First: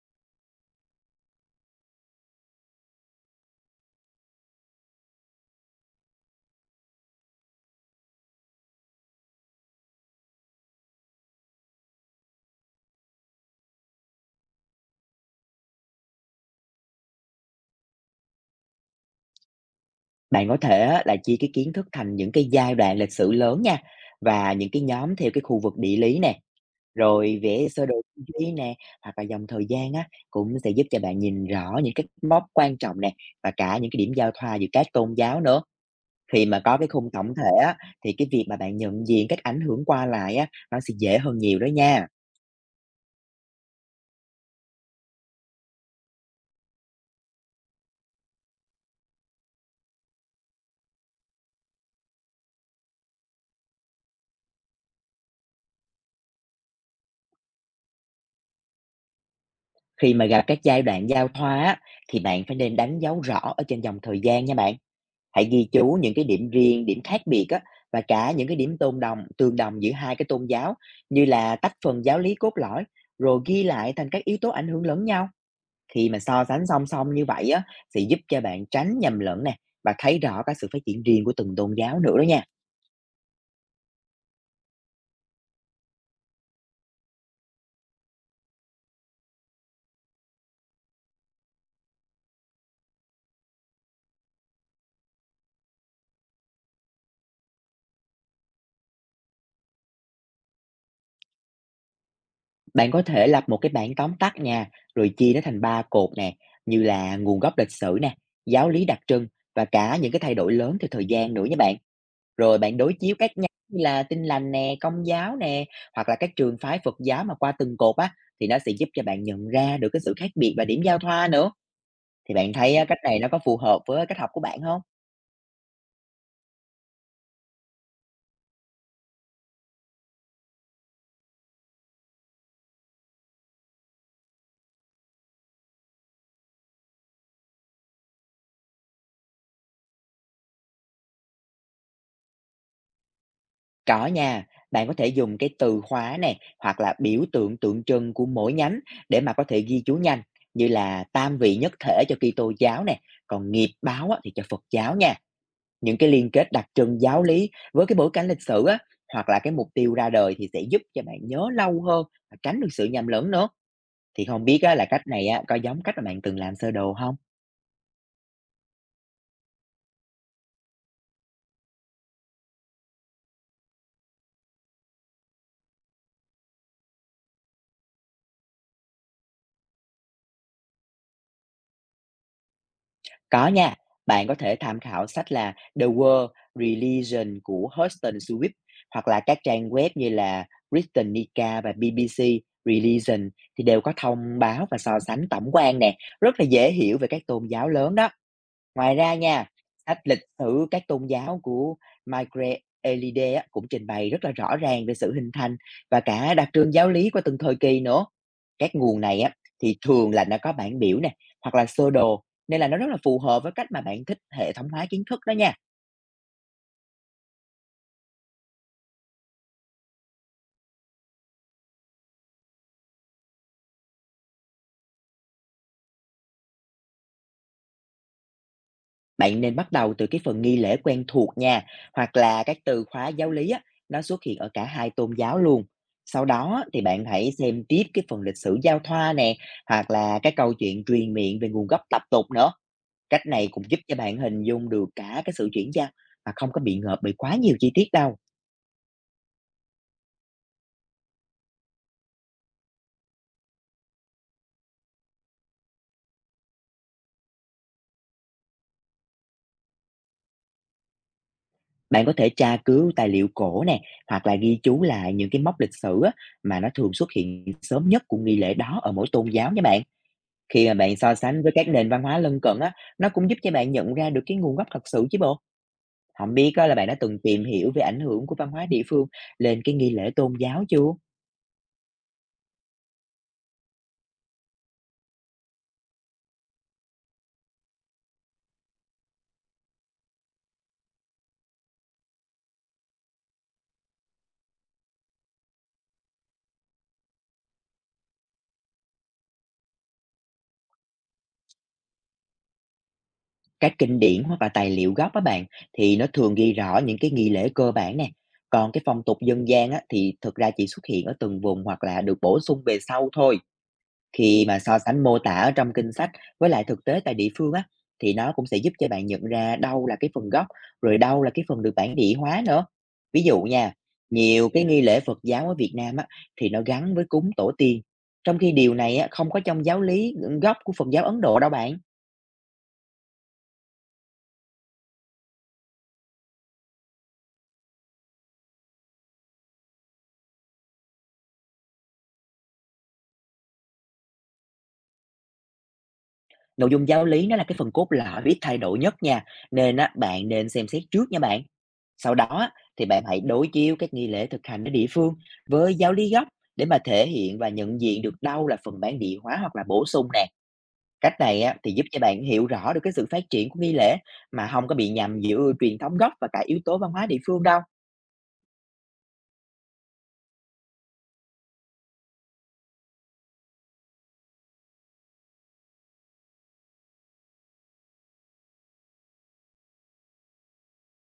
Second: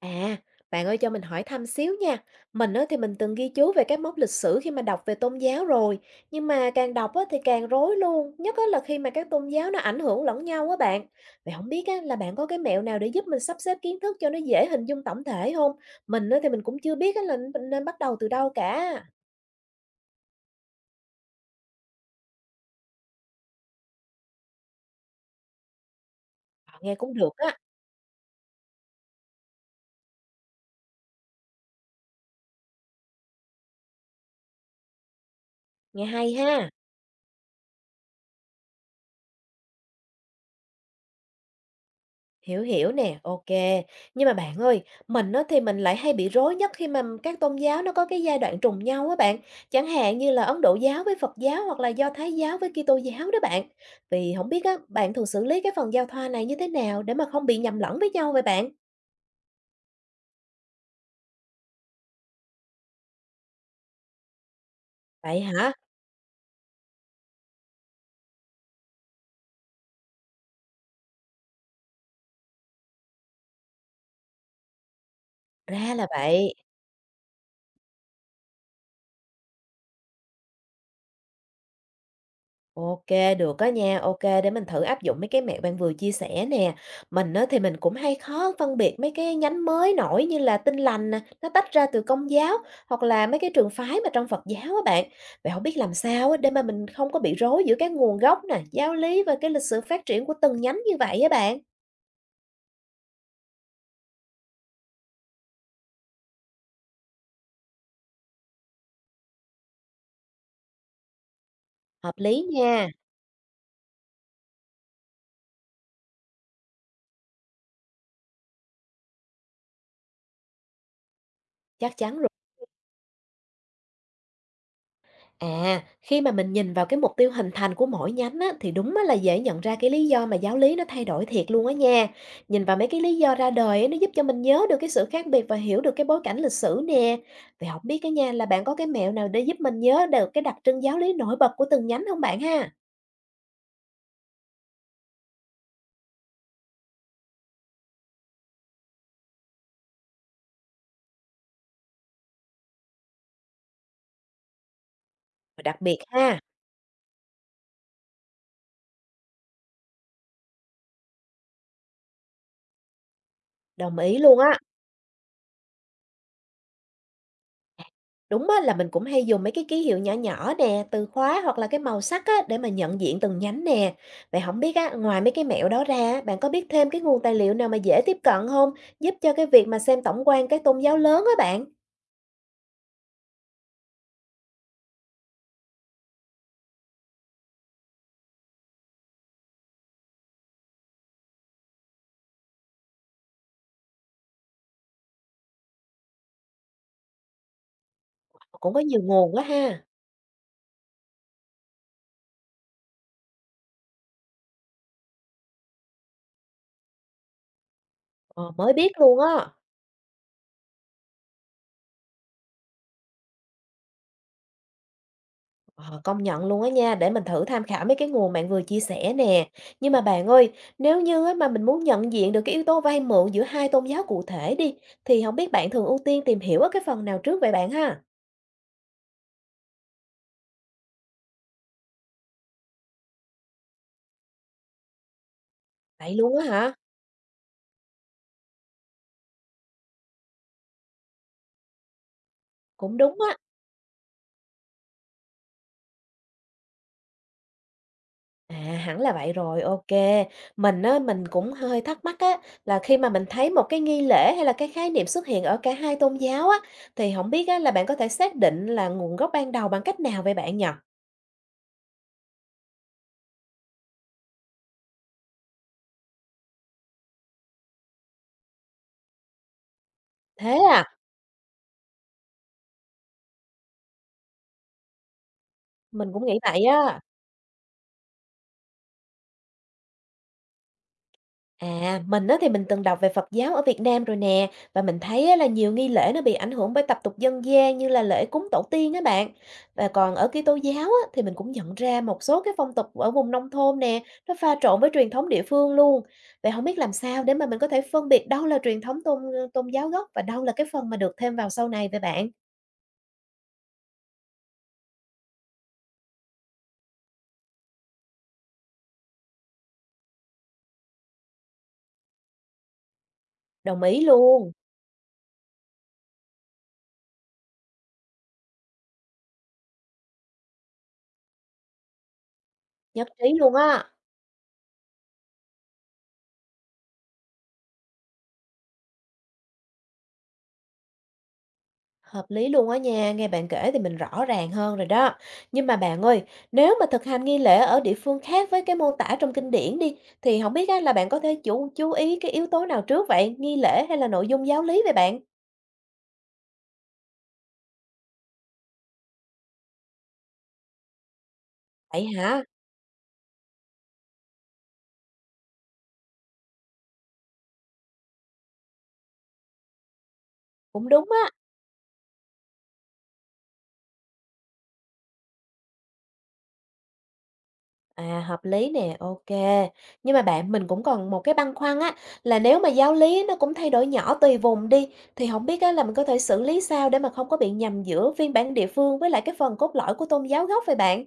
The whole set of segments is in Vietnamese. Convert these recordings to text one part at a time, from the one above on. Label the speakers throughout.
Speaker 1: À, bạn ơi cho mình hỏi thăm xíu nha. Mình á, thì mình từng ghi chú về các mốc lịch sử khi mà đọc về tôn giáo rồi. Nhưng mà càng đọc á, thì càng rối luôn. Nhất á, là khi mà các tôn giáo nó ảnh hưởng lẫn nhau á bạn. Vậy không biết á, là bạn có cái mẹo nào để giúp mình sắp xếp kiến thức cho nó dễ hình dung tổng thể không? Mình á, thì mình cũng chưa biết á, là mình nên bắt đầu từ đâu cả.
Speaker 2: Bạn có thể á, là chia cái kiến thức thành những cái giai đoạn lịch sử lớn nha và những cái nhóm theo cái khu vực địa lý nè,
Speaker 1: Ờ, nghe cũng được
Speaker 2: rồi
Speaker 1: á.
Speaker 2: vẽ sơ đồ tư duy nè hoặc là dòng thời gian á cũng sẽ giúp cho bạn nhìn rõ những cái mốc quan trọng nè và cả những cái điểm giao thoa giữa các tôn giáo nữa.
Speaker 1: Nghe hay
Speaker 2: Khi
Speaker 1: ha.
Speaker 2: mà có cái khung tổng thể á thì cái việc mà bạn nhận diện các ảnh hưởng qua lại á, nó sẽ dễ hơn nhiều đó nha.
Speaker 1: Hiểu, hiểu nè, OK. Nhưng mà bạn ơi, mình á thì mình lại hay bị rối nhất khi mà các tôn giáo nó có cái giai đoạn trùng nhau á bạn, chẳng hạn như là Ấn Độ giáo với Phật giáo hoặc là Do Thái giáo với Kitô giáo đó bạn. Vì không biết á, bạn thường xử lý cái phần giao thoa này như thế nào để mà không bị nhầm lẫn với nhau vậy bạn?
Speaker 2: Khi mà gặp các giai đoạn giao thoa á, thì bạn phải nên đánh dấu rõ ở trên dòng thời gian nha bạn.
Speaker 1: Vậy
Speaker 2: Hãy ghi
Speaker 1: hả?
Speaker 2: chú những cái điểm riêng, điểm khác biệt á, và cả những cái điểm tôn đồng tương đồng giữa hai cái tôn giáo, như là tách phần giáo lý cốt lõi rồi ghi lại thành các yếu tố ảnh hưởng lẫn nhau.
Speaker 1: Ra là
Speaker 2: Khi mà so
Speaker 1: vậy.
Speaker 2: sánh song song như vậy á, sẽ giúp cho bạn tránh nhầm lẫn nè và thấy rõ cái sự phát triển riêng của từng tôn giáo nữa đó nha.
Speaker 1: OK, được á nha, OK, để mình thử áp dụng mấy cái mẹo bạn vừa chia sẻ nè. Mình á, thì mình cũng hay khó phân biệt mấy cái nhánh mới nổi như là Tin Lành nè, nó tách ra từ Công giáo hoặc là mấy cái trường phái mà trong Phật giáo á bạn. Vậy không biết làm sao á, để mà mình không có bị rối giữa cái nguồn gốc nè, giáo lý và cái lịch sử phát triển của từng nhánh như vậy á bạn.
Speaker 2: Bạn có thể lập một cái bảng tóm tắt nha, rồi chia nó thành ba cột nè, như là nguồn gốc lịch sử nè, giáo lý đặc trưng và cả những cái thay đổi lớn theo thời gian nữa nha bạn.
Speaker 1: Hợp lý
Speaker 2: Rồi bạn
Speaker 1: nha,
Speaker 2: đối chiếu các nhánh như là Tin Lành nè, Công giáo nè, hoặc là các trường phái Phật giáo mà qua từng cột á, thì nó sẽ giúp cho bạn nhận ra được cái sự khác biệt và điểm giao thoa nữa.
Speaker 1: chắc chắn.
Speaker 2: Thì bạn thấy á, cách này nó có phù hợp với cách học của bạn không?
Speaker 1: À, khi mà mình nhìn vào cái mục tiêu hình thành của mỗi nhánh á, thì đúng á, là dễ nhận ra cái lý do mà giáo lý nó thay đổi thiệt luôn á nha. Nhìn vào mấy cái lý do ra đời á, nó giúp cho mình nhớ được cái sự khác biệt và hiểu được cái bối cảnh lịch sử nè. Vậy không biết cái nha là bạn có cái mẹo nào để giúp mình nhớ được cái đặc trưng giáo lý nổi bật của từng nhánh không bạn ha?
Speaker 2: Có nha, bạn có thể dùng cái từ khóa này hoặc là biểu tượng tượng trưng của mỗi nhánh để mà có thể ghi chú nhanh, như là tam vị nhất thể cho Kitô giáo nè, còn nghiệp báo á, thì cho Phật giáo nha.
Speaker 1: Và đặc
Speaker 2: Những
Speaker 1: biệt
Speaker 2: cái liên
Speaker 1: ha,
Speaker 2: kết đặc trưng giáo lý với cái bối cảnh lịch sử á, hoặc là cái mục tiêu ra đời thì sẽ giúp cho bạn nhớ lâu hơn và tránh được sự nhầm lẫn nữa.
Speaker 1: đồng ý
Speaker 2: Thì
Speaker 1: luôn
Speaker 2: không
Speaker 1: á.
Speaker 2: biết á, là cách này á, có giống cách mà bạn từng làm sơ đồ không?
Speaker 1: Đúng á, là mình cũng hay dùng mấy cái ký hiệu nhỏ nhỏ nè, từ khóa hoặc là cái màu sắc á, để mà nhận diện từng nhánh nè. Vậy không biết á, ngoài mấy cái mẹo đó ra, bạn có biết thêm cái nguồn tài liệu nào mà dễ tiếp cận không, giúp cho cái việc mà xem tổng quan các tôn giáo lớn á bạn.
Speaker 2: Có nha, bạn có thể tham khảo sách là The World Religion của Huston Swift, hoặc là các trang web như là Britannica và BBC Religion thì đều có thông báo và so sánh tổng quan nè, rất là dễ hiểu về các tôn giáo lớn đó.
Speaker 1: Cũng có
Speaker 2: Ngoài
Speaker 1: nhiều
Speaker 2: ra
Speaker 1: nguồn quá
Speaker 2: nha,
Speaker 1: ha,
Speaker 2: sách lịch sử các tôn giáo của Maikreelide á, cũng trình bày rất là rõ ràng về sự hình thành và cả đặc trưng giáo lý của từng thời kỳ nữa.
Speaker 1: ờ, mới
Speaker 2: Các
Speaker 1: biết
Speaker 2: nguồn
Speaker 1: luôn
Speaker 2: này á,
Speaker 1: á.
Speaker 2: thì thường là nó có bảng biểu nè, hoặc là sơ đồ, nên là nó rất là phù hợp với cách mà bạn thích hệ thống hóa kiến thức đó nha.
Speaker 1: Ờ, công nhận luôn á nha, để mình thử tham khảo mấy cái nguồn bạn vừa chia sẻ nè. Nhưng mà bạn ơi, nếu như á, mà mình muốn nhận diện được cái yếu tố vay mượn giữa hai tôn giáo cụ thể đi, thì không biết bạn thường ưu tiên tìm hiểu ở cái phần nào trước vậy bạn ha?
Speaker 2: Bạn nên bắt đầu từ cái phần nghi lễ quen thuộc nha, hoặc là các từ khóa giáo lý á, nó xuất hiện ở cả hai tôn giáo luôn.
Speaker 1: Vậy
Speaker 2: Sau
Speaker 1: luôn á
Speaker 2: đó á,
Speaker 1: hả?
Speaker 2: thì bạn hãy xem tiếp cái phần lịch sử giao thoa nè, hoặc là cái câu chuyện truyền miệng về nguồn gốc tập tục nữa.
Speaker 1: Cũng đúng
Speaker 2: Cách
Speaker 1: á.
Speaker 2: này cũng giúp cho bạn hình dung được cả cái sự chuyển giao mà không có bị ngợp bởi quá nhiều chi tiết đâu.
Speaker 1: À, hẳn là vậy rồi, OK. Mình á, mình cũng hơi thắc mắc á, là khi mà mình thấy một cái nghi lễ hay là cái khái niệm xuất hiện ở cả hai tôn giáo á, thì không biết á là bạn có thể xác định là nguồn gốc ban đầu bằng cách nào vậy bạn nhỉ?
Speaker 2: Bạn có thể tra cứu tài liệu cổ nè, hoặc là ghi chú lại những cái mốc lịch sử á, mà nó thường xuất hiện sớm nhất của nghi lễ đó ở mỗi tôn giáo nha bạn.
Speaker 1: Thế
Speaker 2: Khi mà
Speaker 1: à?
Speaker 2: bạn so sánh với các nền văn hóa lân cận á, nó cũng giúp cho bạn nhận ra được cái nguồn gốc thật sự chứ bộ.
Speaker 1: Mình cũng
Speaker 2: Không
Speaker 1: nghĩ
Speaker 2: biết
Speaker 1: vậy
Speaker 2: á, là bạn đã
Speaker 1: á.
Speaker 2: từng tìm hiểu về ảnh hưởng của văn hóa địa phương lên cái nghi lễ tôn giáo chưa?
Speaker 1: À, mình á thì mình từng đọc về Phật giáo ở Việt Nam rồi nè và mình thấy á là nhiều nghi lễ nó bị ảnh hưởng bởi tập tục dân gian như là lễ cúng tổ tiên á bạn. Và còn ở Kitô giáo á thì mình cũng nhận ra một số cái phong tục ở vùng nông thôn nè, nó pha trộn với truyền thống địa phương luôn. Vậy không biết làm sao để mà mình có thể phân biệt đâu là truyền thống tôn tôn giáo gốc và đâu là cái phần mà được thêm vào sau này về bạn.
Speaker 2: Các kinh điển hoặc là tài liệu gốc á bạn, thì nó thường ghi rõ những cái nghi lễ cơ bản nè. Còn cái phong tục dân gian á, thì thực ra chỉ xuất hiện ở từng vùng hoặc là được bổ sung về sau thôi.
Speaker 1: Đồng ý
Speaker 2: Khi
Speaker 1: luôn,
Speaker 2: mà so sánh mô tả ở trong kinh sách với lại thực tế tại địa phương á, thì nó cũng sẽ giúp cho bạn nhận ra đâu là cái phần gốc, rồi đâu là cái phần được bản địa hóa nữa.
Speaker 1: nhất
Speaker 2: Ví
Speaker 1: trí
Speaker 2: dụ
Speaker 1: luôn
Speaker 2: nha,
Speaker 1: á.
Speaker 2: nhiều cái nghi lễ Phật giáo ở Việt Nam á, thì nó gắn với cúng tổ tiên, trong khi điều này á, không có trong giáo lý gốc của Phật giáo Ấn Độ đâu bạn.
Speaker 1: Hợp lý luôn á nha, nghe bạn kể thì mình rõ ràng hơn rồi đó. Nhưng mà bạn ơi, nếu mà thực hành nghi lễ ở địa phương khác với cái mô tả trong kinh điển đi, thì không biết á, là bạn có thể chú ý cái yếu tố nào trước vậy, nghi lễ hay là nội dung giáo lý vậy bạn?
Speaker 2: Nội dung giáo lý nó là cái phần cốt lõi ít thay đổi nhất nha, nên á, bạn nên xem xét trước nha bạn.
Speaker 1: Vậy
Speaker 2: Sau đó
Speaker 1: hả?
Speaker 2: á, thì bạn hãy đối chiếu các nghi lễ thực hành ở địa phương với giáo lý gốc, để mà thể hiện và nhận diện được đâu là phần bản địa hóa hoặc là bổ sung nè.
Speaker 1: Cũng đúng
Speaker 2: Cách
Speaker 1: á.
Speaker 2: này á, thì giúp cho bạn hiểu rõ được cái sự phát triển của nghi lễ mà không có bị nhầm giữa truyền thống gốc và cả yếu tố văn hóa địa phương đâu.
Speaker 1: À, hợp lý nè, OK. Nhưng mà bạn mình cũng còn một cái băn khoăn á, là nếu mà giáo lý nó cũng thay đổi nhỏ tùy vùng đi thì không biết á, là mình có thể xử lý sao để mà không có bị nhầm giữa phiên bản địa phương với lại cái phần cốt lõi của tôn giáo gốc vậy bạn?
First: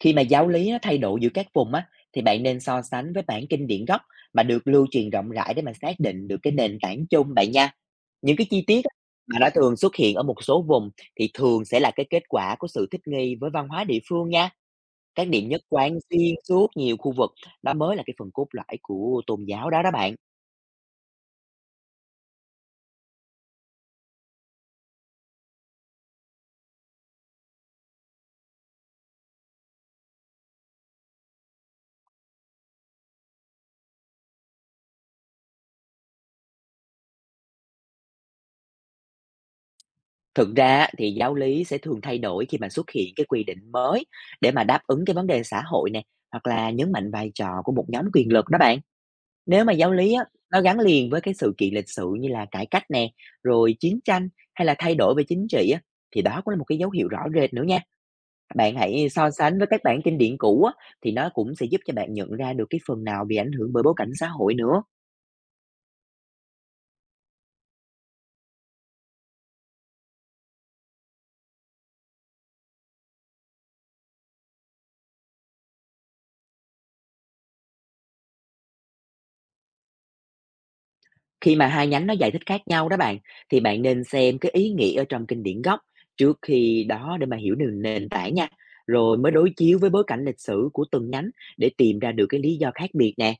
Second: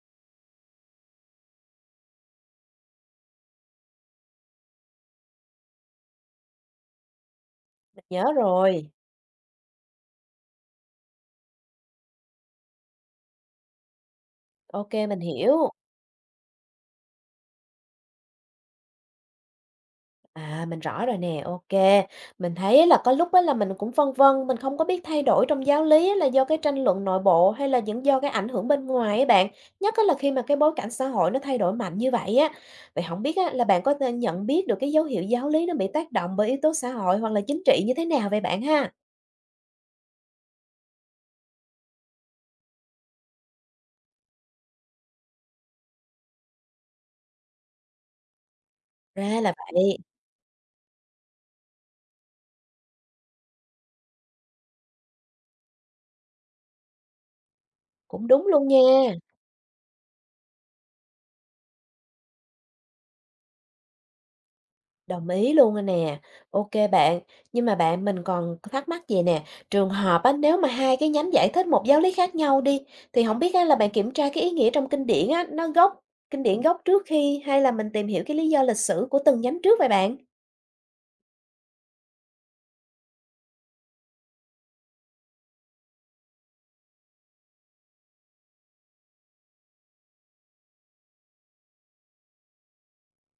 Speaker 2: Khi mà giáo lý nó thay đổi giữa các vùng á, thì bạn nên so sánh với bản kinh điển gốc mà được lưu truyền rộng rãi để mà xác định được cái nền tảng chung bạn nha.
Speaker 1: Mình nhớ
Speaker 2: Những cái chi tiết
Speaker 1: rồi.
Speaker 2: á, mà nó thường xuất hiện ở một số vùng thì thường sẽ là cái kết quả của sự thích nghi với văn hóa địa phương nha.
Speaker 1: OK, mình
Speaker 2: Các điểm nhất
Speaker 1: hiểu.
Speaker 2: quán xuyên suốt nhiều khu vực, đó mới là cái phần cốt lõi của tôn giáo đó đó bạn.
Speaker 1: À, mình rõ rồi nè, OK. Mình thấy là có lúc á là mình cũng phân vân, mình không có biết thay đổi trong giáo lý á là do cái tranh luận nội bộ hay là những do cái ảnh hưởng bên ngoài ấy bạn. Nhất á là khi mà cái bối cảnh xã hội nó thay đổi mạnh như vậy á. Vậy không biết á là bạn có thể nhận biết được cái dấu hiệu giáo lý nó bị tác động bởi yếu tố xã hội hoặc là chính trị như thế nào vậy bạn ha?
Speaker 2: Thực ra á, thì giáo lý sẽ thường thay đổi khi mà xuất hiện cái quy định mới để mà đáp ứng cái vấn đề xã hội nè, hoặc là nhấn mạnh vai trò của một nhóm quyền lực đó bạn.
Speaker 1: Ra là
Speaker 2: Nếu mà giáo
Speaker 1: vậy,
Speaker 2: lý á, nó gắn liền với cái sự kiện lịch sử như là cải cách nè, rồi chiến tranh hay là thay đổi về chính trị á, thì đó cũng là một cái dấu hiệu rõ rệt nữa nha.
Speaker 1: cũng đúng luôn
Speaker 2: Bạn
Speaker 1: nha.
Speaker 2: hãy so sánh với các bản kinh điển cũ á, thì nó cũng sẽ giúp cho bạn nhận ra được cái phần nào bị ảnh hưởng bởi bối cảnh xã hội nữa.
Speaker 1: Đồng ý luôn rồi nè. OK bạn, nhưng mà bạn mình còn thắc mắc gì nè, trường hợp á, nếu mà hai cái nhánh giải thích một giáo lý khác nhau đi, thì không biết á, là bạn kiểm tra cái ý nghĩa trong kinh điển á, nó gốc kinh điển gốc trước khi hay là mình tìm hiểu cái lý do lịch sử của từng nhánh trước vậy bạn?
Speaker 2: Khi mà hai nhánh nó giải thích khác nhau đó bạn, thì bạn nên xem cái ý nghĩa ở trong kinh điển gốc trước khi đó, để mà hiểu được nền tảng nha. Rồi mới đối chiếu với bối cảnh lịch sử của từng nhánh để tìm ra được cái lý do khác biệt nè.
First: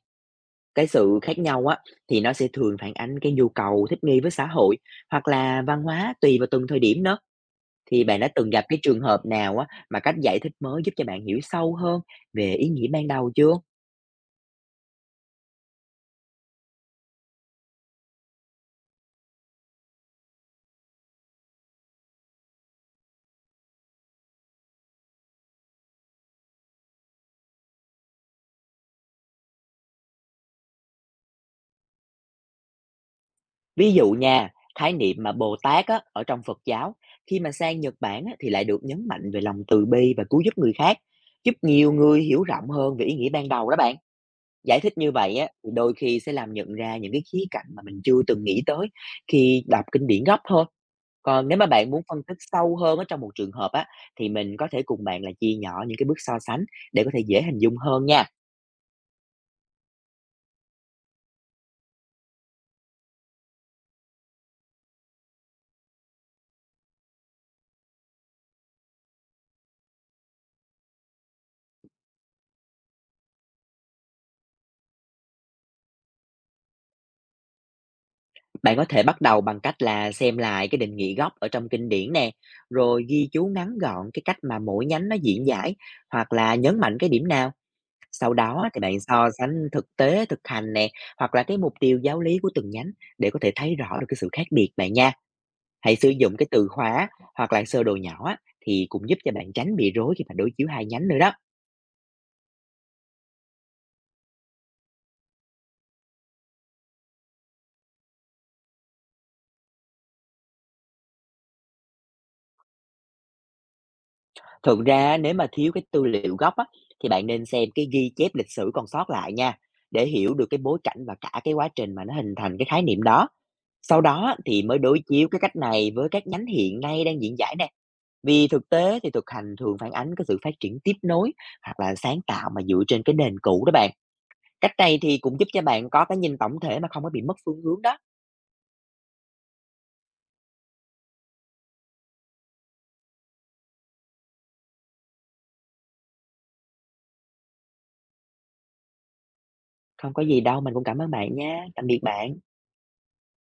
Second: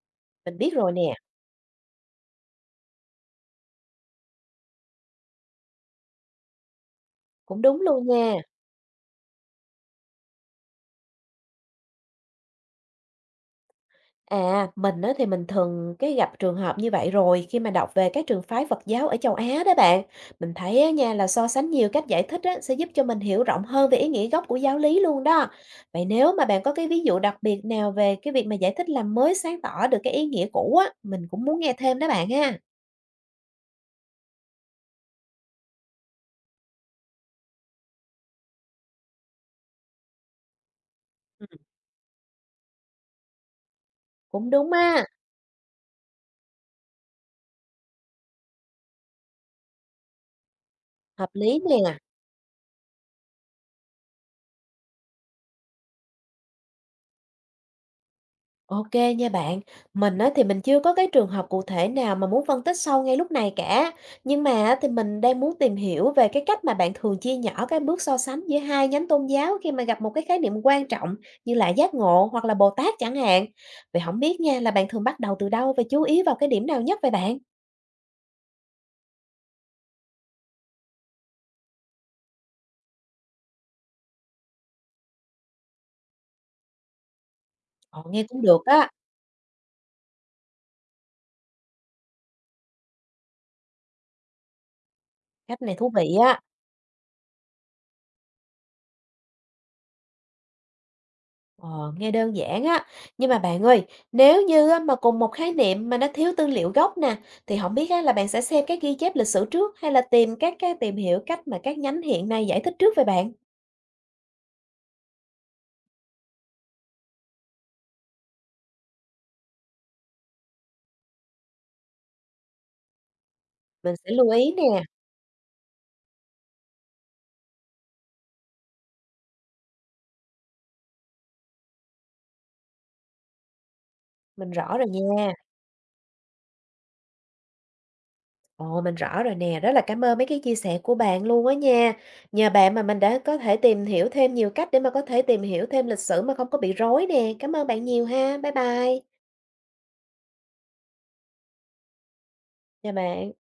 Speaker 1: Mình biết
Speaker 2: Cái
Speaker 1: rồi nè,
Speaker 2: sự khác nhau á, thì nó sẽ thường phản ánh cái nhu cầu thích nghi với xã hội hoặc là văn hóa tùy vào từng thời điểm nữa.
Speaker 1: cũng đúng
Speaker 2: Thì
Speaker 1: luôn
Speaker 2: bạn đã
Speaker 1: nha.
Speaker 2: từng gặp cái trường hợp nào á, mà cách giải thích mới giúp cho bạn hiểu sâu hơn về ý nghĩa ban đầu chưa?
Speaker 1: À, mình á, thì mình thường cái gặp trường hợp như vậy rồi khi mà đọc về các trường phái Phật giáo ở châu Á đó bạn. Mình thấy á, nha là so sánh nhiều cách giải thích á, sẽ giúp cho mình hiểu rộng hơn về ý nghĩa gốc của giáo lý luôn đó. Vậy nếu mà bạn có cái ví dụ đặc biệt nào về cái việc mà giải thích làm mới sáng tỏ được cái ý nghĩa cũ á, mình cũng muốn nghe thêm đó bạn ha.
Speaker 2: Ví dụ nha, khái niệm mà Bồ Tát á, ở trong Phật giáo, khi mà sang Nhật Bản á, thì lại được nhấn mạnh về lòng từ bi và cứu giúp người khác,
Speaker 1: Ừ.
Speaker 2: giúp nhiều người hiểu rộng hơn về ý nghĩa ban đầu đó bạn.
Speaker 1: Cũng đúng
Speaker 2: Giải thích
Speaker 1: á,
Speaker 2: như vậy á, thì đôi khi sẽ làm nhận ra những cái khía cạnh mà mình chưa từng nghĩ tới khi đọc kinh điển gốc thôi.
Speaker 1: hợp
Speaker 2: Còn
Speaker 1: lý
Speaker 2: nếu mà bạn
Speaker 1: nè.
Speaker 2: muốn phân tích sâu hơn ở trong một trường hợp á, thì mình có thể cùng bạn là chia nhỏ những cái bước so sánh để có thể dễ hình dung hơn nha.
Speaker 1: OK nha bạn. Mình á, thì mình chưa có cái trường hợp cụ thể nào mà muốn phân tích sâu ngay lúc này cả. Nhưng mà á, thì mình đang muốn tìm hiểu về cái cách mà bạn thường chia nhỏ các bước so sánh giữa hai nhánh tôn giáo khi mà gặp một cái khái niệm quan trọng như là giác ngộ hoặc là Bồ Tát chẳng hạn. Vậy không biết nha là bạn thường bắt đầu từ đâu và chú ý vào cái điểm nào nhất vậy bạn?
Speaker 2: Bạn có thể bắt đầu bằng cách là xem lại cái định nghĩa gốc ở trong kinh điển nè, rồi ghi chú ngắn gọn cái cách mà mỗi nhánh nó diễn giải hoặc là nhấn mạnh cái điểm nào.
Speaker 1: Ồ, nghe
Speaker 2: Sau
Speaker 1: cũng được
Speaker 2: đó thì
Speaker 1: á.
Speaker 2: bạn so sánh thực hành nè, hoặc là cái mục tiêu giáo lý của từng nhánh để có thể thấy rõ được cái sự khác biệt bạn nha.
Speaker 1: Cách này thú
Speaker 2: Hãy
Speaker 1: vị
Speaker 2: sử dụng
Speaker 1: á.
Speaker 2: cái từ khóa hoặc là sơ đồ nhỏ á, thì cũng giúp cho bạn tránh bị rối khi mà đối chiếu hai nhánh nữa đó.
Speaker 1: Ờ, nghe đơn giản á, nhưng mà bạn ơi, nếu như á, mà cùng một khái niệm mà nó thiếu tư liệu gốc nè, thì không biết á, là bạn sẽ xem các ghi chép lịch sử trước hay là tìm các cái tìm hiểu cách mà các nhánh hiện nay giải thích trước về bạn.
Speaker 2: Thực ra nếu mà thiếu cái tư liệu gốc á, thì bạn nên xem cái ghi chép lịch sử còn sót lại nha, để hiểu được cái bối cảnh và cả cái quá trình mà nó hình thành cái khái niệm đó.
Speaker 1: Mình
Speaker 2: Sau
Speaker 1: sẽ
Speaker 2: đó
Speaker 1: lưu
Speaker 2: á,
Speaker 1: ý
Speaker 2: thì mới
Speaker 1: nè,
Speaker 2: đối chiếu cái cách này với các nhánh hiện nay đang diễn giải nè. Vì thực tế thì thực hành thường phản ánh cái sự phát triển tiếp nối hoặc là sáng tạo mà dựa trên cái nền cũ đó bạn.
Speaker 1: mình
Speaker 2: Cách
Speaker 1: rõ rồi
Speaker 2: này thì
Speaker 1: nha.
Speaker 2: cũng giúp cho bạn có cái nhìn tổng thể mà không có bị mất phương hướng đó.
Speaker 1: Ồ, mình rõ rồi nè, rất là cảm ơn mấy cái chia sẻ của bạn luôn á nha. Nhờ bạn mà mình đã có thể tìm hiểu thêm nhiều cách để mà có thể tìm hiểu thêm lịch sử mà không có bị rối nè. Cảm ơn bạn nhiều ha, bye bye.
Speaker 2: Không có gì đâu, mình cũng cảm ơn bạn nha. Tạm biệt bạn.
Speaker 1: Chào bạn.